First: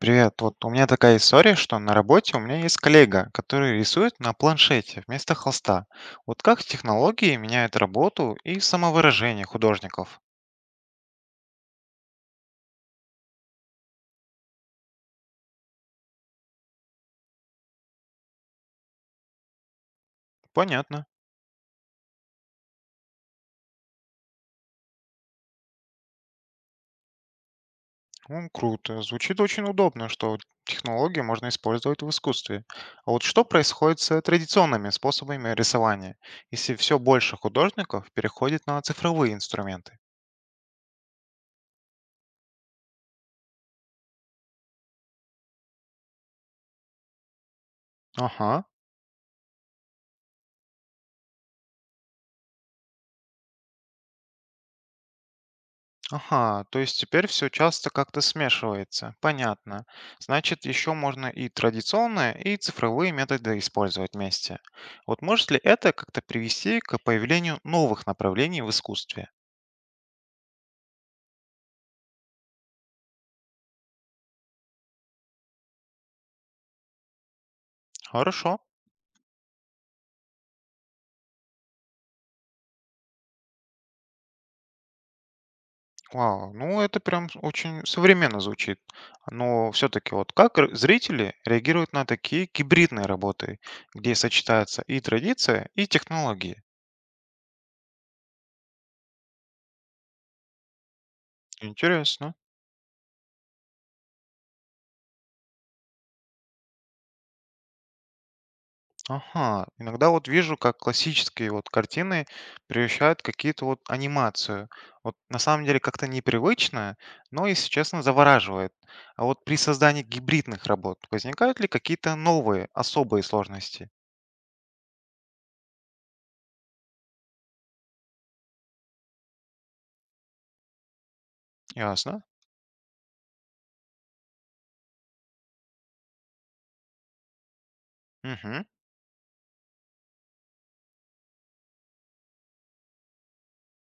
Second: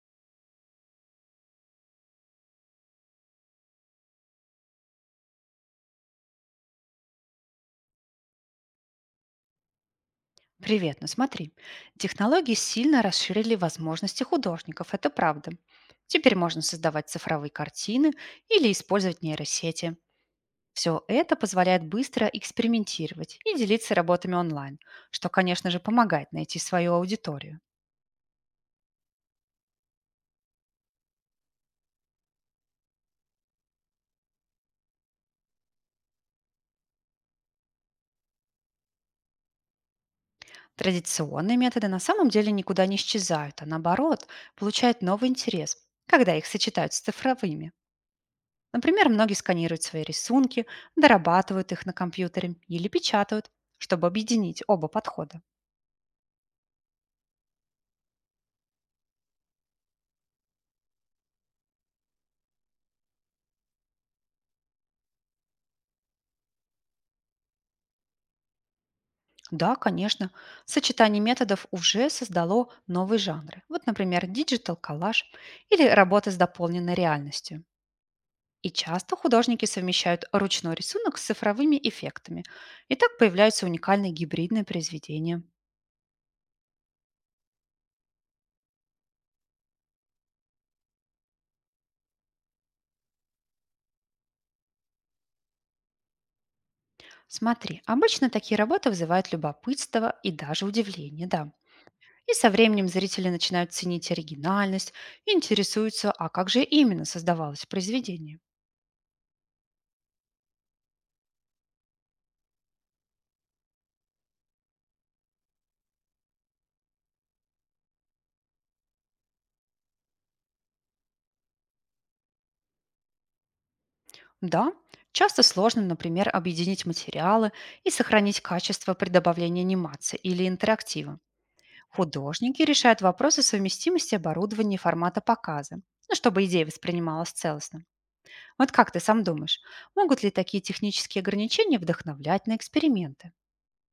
Привет. Вот у меня такая история, что на работе у меня есть коллега, который рисует на планшете вместо холста. Вот как технологии меняют работу и самовыражение художников? Привет, ну смотри, технологии сильно расширили возможности художников, это правда. Теперь можно создавать цифровые картины или использовать нейросети. Все Понятно. это позволяет быстро экспериментировать и делиться работами онлайн, что, конечно же, помогает найти свою аудиторию. Ну, круто. Звучит очень удобно, что технологии можно использовать в искусстве. А вот что происходит с традиционными способами рисования, если все больше художников переходит на цифровые инструменты? Традиционные методы на самом деле никуда не исчезают, а наоборот, получают новый интерес, когда их сочетают с цифровыми. Ага. Например, многие сканируют свои рисунки, дорабатывают их на компьютере или печатают, чтобы объединить оба подхода. Ага, то есть теперь все часто как-то смешивается. Понятно. Значит, еще можно и традиционные, и цифровые методы использовать вместе. Вот может ли это как-то привести к появлению новых направлений в искусстве? Да, конечно, сочетание методов уже создало новые жанры. Вот, например, диджитал коллаж или работа с дополненной реальностью. Хорошо. И часто художники совмещают ручной рисунок с цифровыми эффектами. И так появляются уникальные гибридные произведения. Вау, ну это прям очень современно звучит. Но все-таки вот зрители реагируют на такие гибридные работы, где сочетаются и традиция, и технологии? Смотри, обычно такие работы вызывают любопытство и даже удивление, да. Интересно. И со временем зрители начинают ценить оригинальность и интересуются, а как же именно создавалось произведение. Ага, иногда вот вижу, как классические вот картины превращают в какие-то вот анимацию. Вот на самом деле как-то непривычно, но, если честно, завораживает. А вот при создании гибридных работ возникают ли какие-то новые, особые сложности? Да, часто сложно, например, объединить материалы и сохранить качество при добавлении анимации или интерактива. Ясно. Художники решают вопросы совместимости оборудования и формата показа, ну, чтобы идея воспринималась целостно. Мгм. Вот как ты сам думаешь, могут ли такие технические ограничения вдохновлять на эксперименты?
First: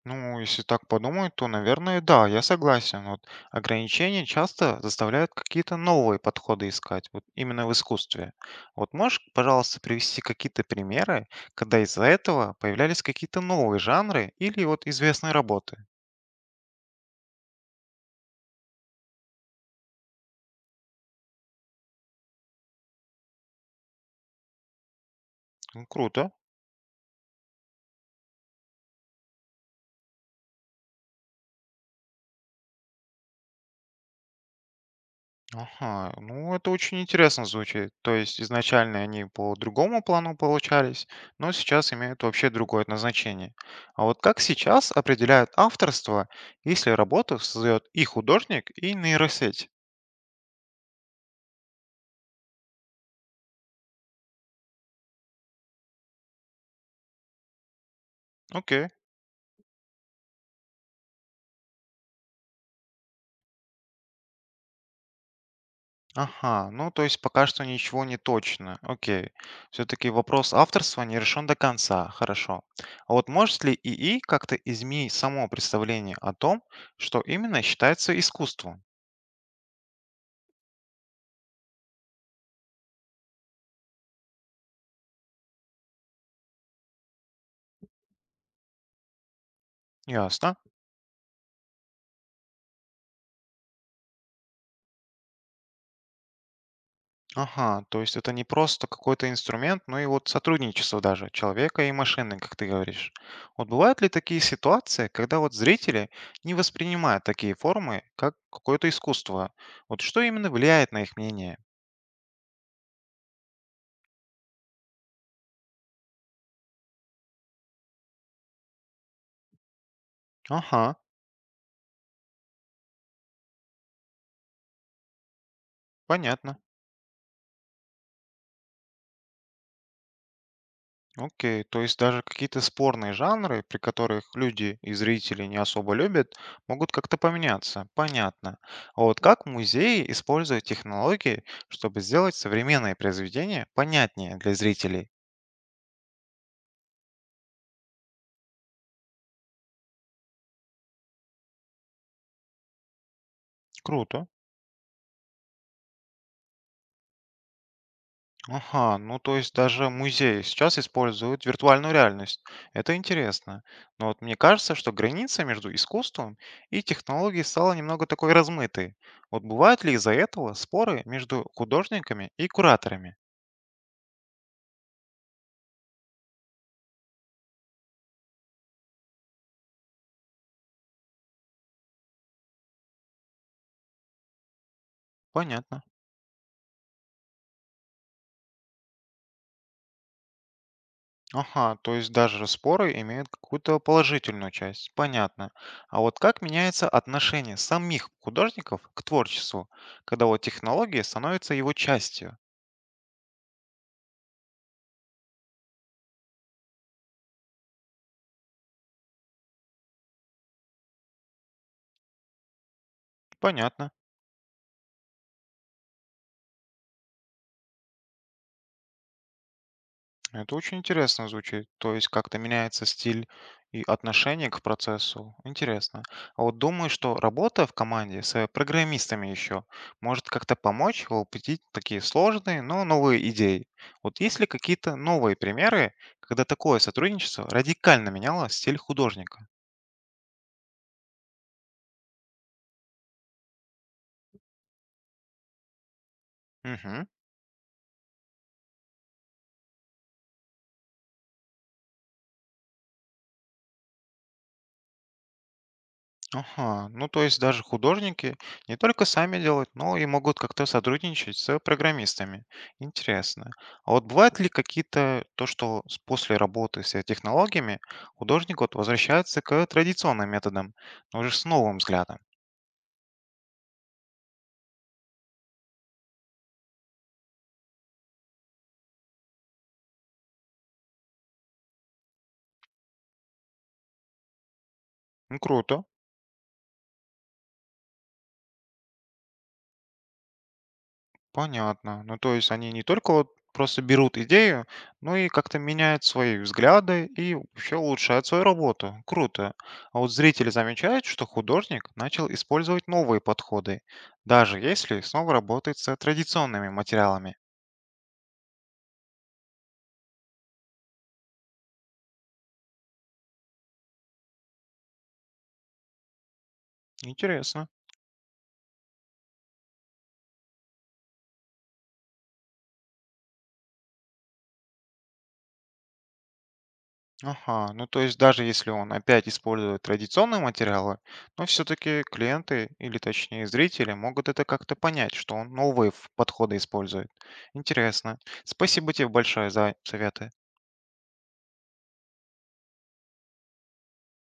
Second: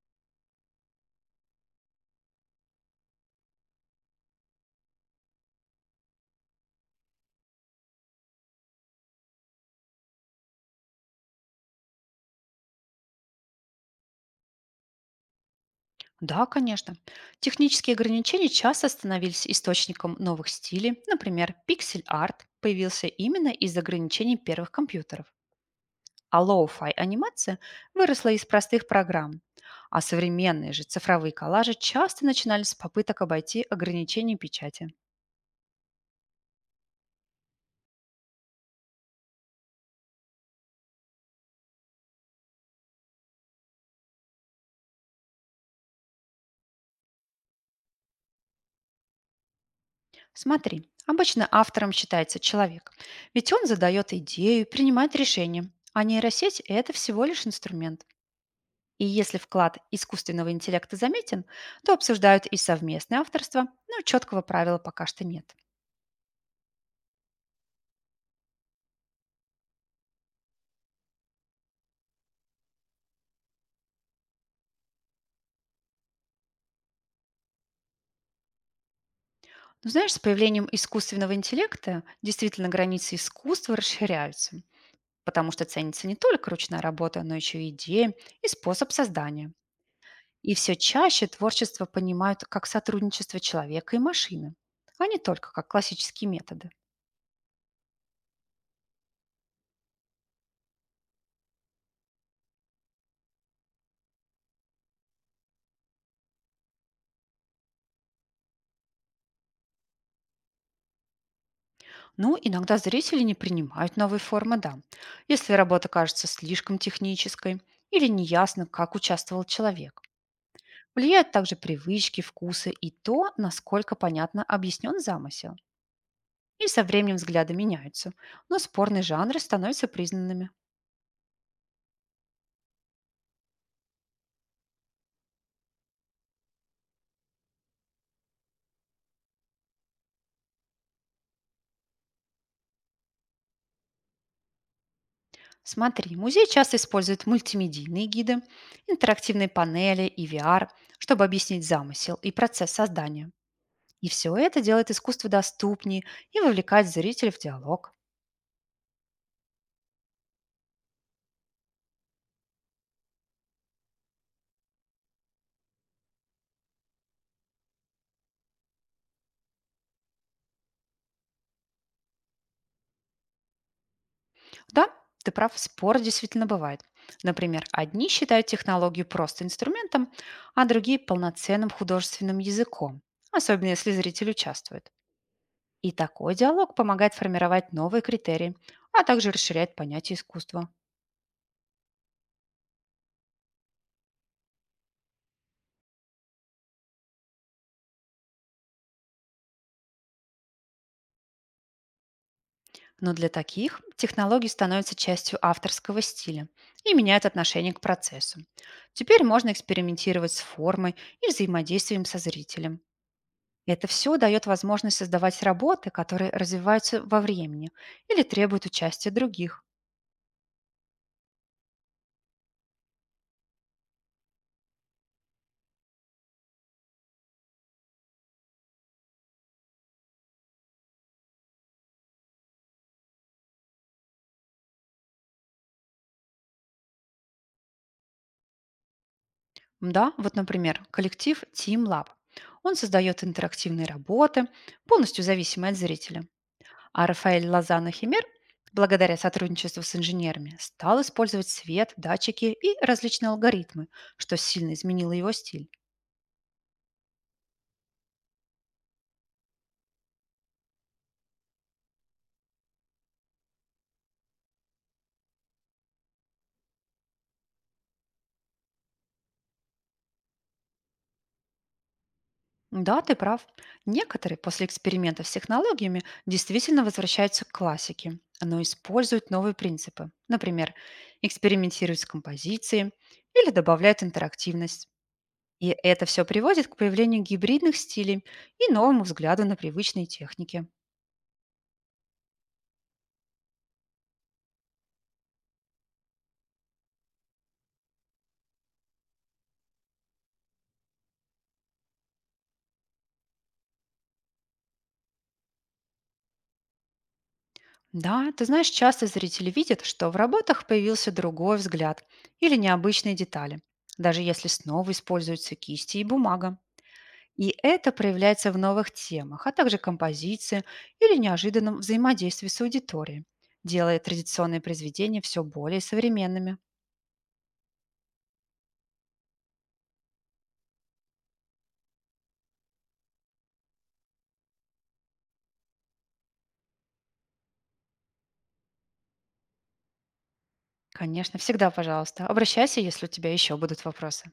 Ну, если так подумать, то, наверное, да, я согласен. Вот ограничения часто заставляют какие-то новые подходы искать, вот именно в искусстве. Вот можешь, пожалуйста, привести какие-то примеры, когда из-за этого появлялись какие-то новые жанры или вот известные работы? Да, конечно. Технические ограничения часто становились источником новых стилей. Например, пиксель-арт появился именно из ограничений первых компьютеров, Ну, круто. а лоу-фай анимация выросла из простых программ. А современные же цифровые коллажи часто начинались с попыток обойти ограничения печати. Ага, ну это очень интересно звучит. То есть изначально они по другому плану получались, но сейчас имеют вообще другое назначение. А вот как сейчас определяют авторство, если работу создает и художник, и нейросеть? Смотри, обычно автором считается человек, ведь он задает идею, принимает решения, а нейросеть– это всего лишь инструмент. Окей. И если вклад искусственного интеллекта заметен, то обсуждают и совместное авторство, но четкого правила пока что нет. Ага, ну то есть пока что ничего не точно. Окей. Все-таки вопрос авторства не решен до конца. Хорошо. А вот может ли ИИ как-то изменить само представление о том, что именно считается искусством? Но знаешь, с появлением искусственного интеллекта действительно границы искусства расширяются, потому что ценится не только ручная работа, но еще и идея и способ создания. И Ясно. все чаще творчество понимают как сотрудничество человека и машины, а не только как классические методы. Ага, то есть это не просто какой-то инструмент, но и вот сотрудничество даже человека и машины, как ты говоришь. Вот бывают ли такие ситуации, когда вот зрители не воспринимают такие формы как какое-то искусство? Вот что именно влияет на их мнение? Ну, иногда зрители не принимают новые формы, да, если работа кажется слишком технической или неясно, как участвовал человек. Ага, Влияют также привычки, вкусы и то, насколько понятно объяснен замысел. понятно. И со временем взгляды меняются, но спорные жанры становятся признанными. Окей, то есть даже какие-то спорные жанры, при которых люди и зрители не особо любят, могут как-то поменяться. Понятно. А вот как музеи используют технологии, чтобы сделать современные произведения понятнее для зрителей? Смотри, музей часто использует мультимедийные гиды, интерактивные панели и VR, чтобы объяснить замысел и процесс создания. И Круто. все это делает искусство доступнее и вовлекает зрителей в диалог. Ага, ну то есть даже музеи сейчас используют виртуальную реальность. Это интересно. Но вот мне кажется, что граница между искусством и технологией стала немного такой размытой. Вот бывают ли из-за этого споры между художниками и кураторами? Да, ты прав, спор действительно бывает. Например, одни считают технологию просто инструментом, а другие– полноценным художественным языком, особенно если зритель участвует. Понятно. И такой диалог помогает формировать новые критерии, а также расширяет понятие искусства. Ага, то есть даже споры имеют какую-то положительную часть. Понятно. А вот как меняется отношение самих художников к творчеству, когда вот технология становится его частью? Но для таких технологии становятся частью авторского стиля и меняют отношение к процессу. Теперь можно экспериментировать с формой и взаимодействием со зрителем. Это Понятно. все дает возможность создавать работы, которые развиваются во времени или требуют участия других. Это очень интересно звучит. То есть как-то меняется стиль и отношение к процессу. Интересно. А вот думаю, что работа в команде с программистами еще может как-то помочь воплотить такие сложные, но новые идеи. Вот есть ли какие-то новые примеры, когда такое сотрудничество радикально меняло стиль художника? Да, вот, например, коллектив Team Lab. Он создает интерактивные работы, полностью зависимые от зрителя. Мгм. А Рафаэль Лозано Химер, благодаря сотрудничеству с инженерами, стал использовать свет, датчики и различные алгоритмы, что сильно изменило его стиль. Ага, ну то есть даже художники не только сами делают, но и могут как-то сотрудничать с программистами. Интересно. А вот бывает ли какие-то то, что после работы с технологиями художник вот возвращается к традиционным методам, но уже с новым взглядом? Да, ты прав. Некоторые после экспериментов с технологиями действительно возвращаются к классике, но используют новые принципы. Например, экспериментируют с композицией или добавляют интерактивность. Ну И круто. это все приводит к появлению гибридных стилей и новому взгляду на привычные техники. Понятно. Ну, то есть они не только вот просто берут идею, но и как-то меняют свои взгляды и вообще улучшают свою работу. Круто. А вот зрители замечают, что художник начал использовать новые подходы, даже если снова работает с традиционными материалами. Да, ты знаешь, часто зрители видят, что в работах появился другой взгляд или необычные детали, даже если снова используются кисти и бумага. И Интересно. это проявляется в новых темах, а также композиции или неожиданном взаимодействии с аудиторией, делая традиционные произведения все более современными. Ага, ну то есть даже если он опять использует традиционные материалы, но все-таки клиенты или точнее зрители могут это как-то понять, что он новые подходы использует. Интересно. Спасибо тебе большое за советы. Конечно, всегда, пожалуйста, обращайся, если у тебя еще будут вопросы.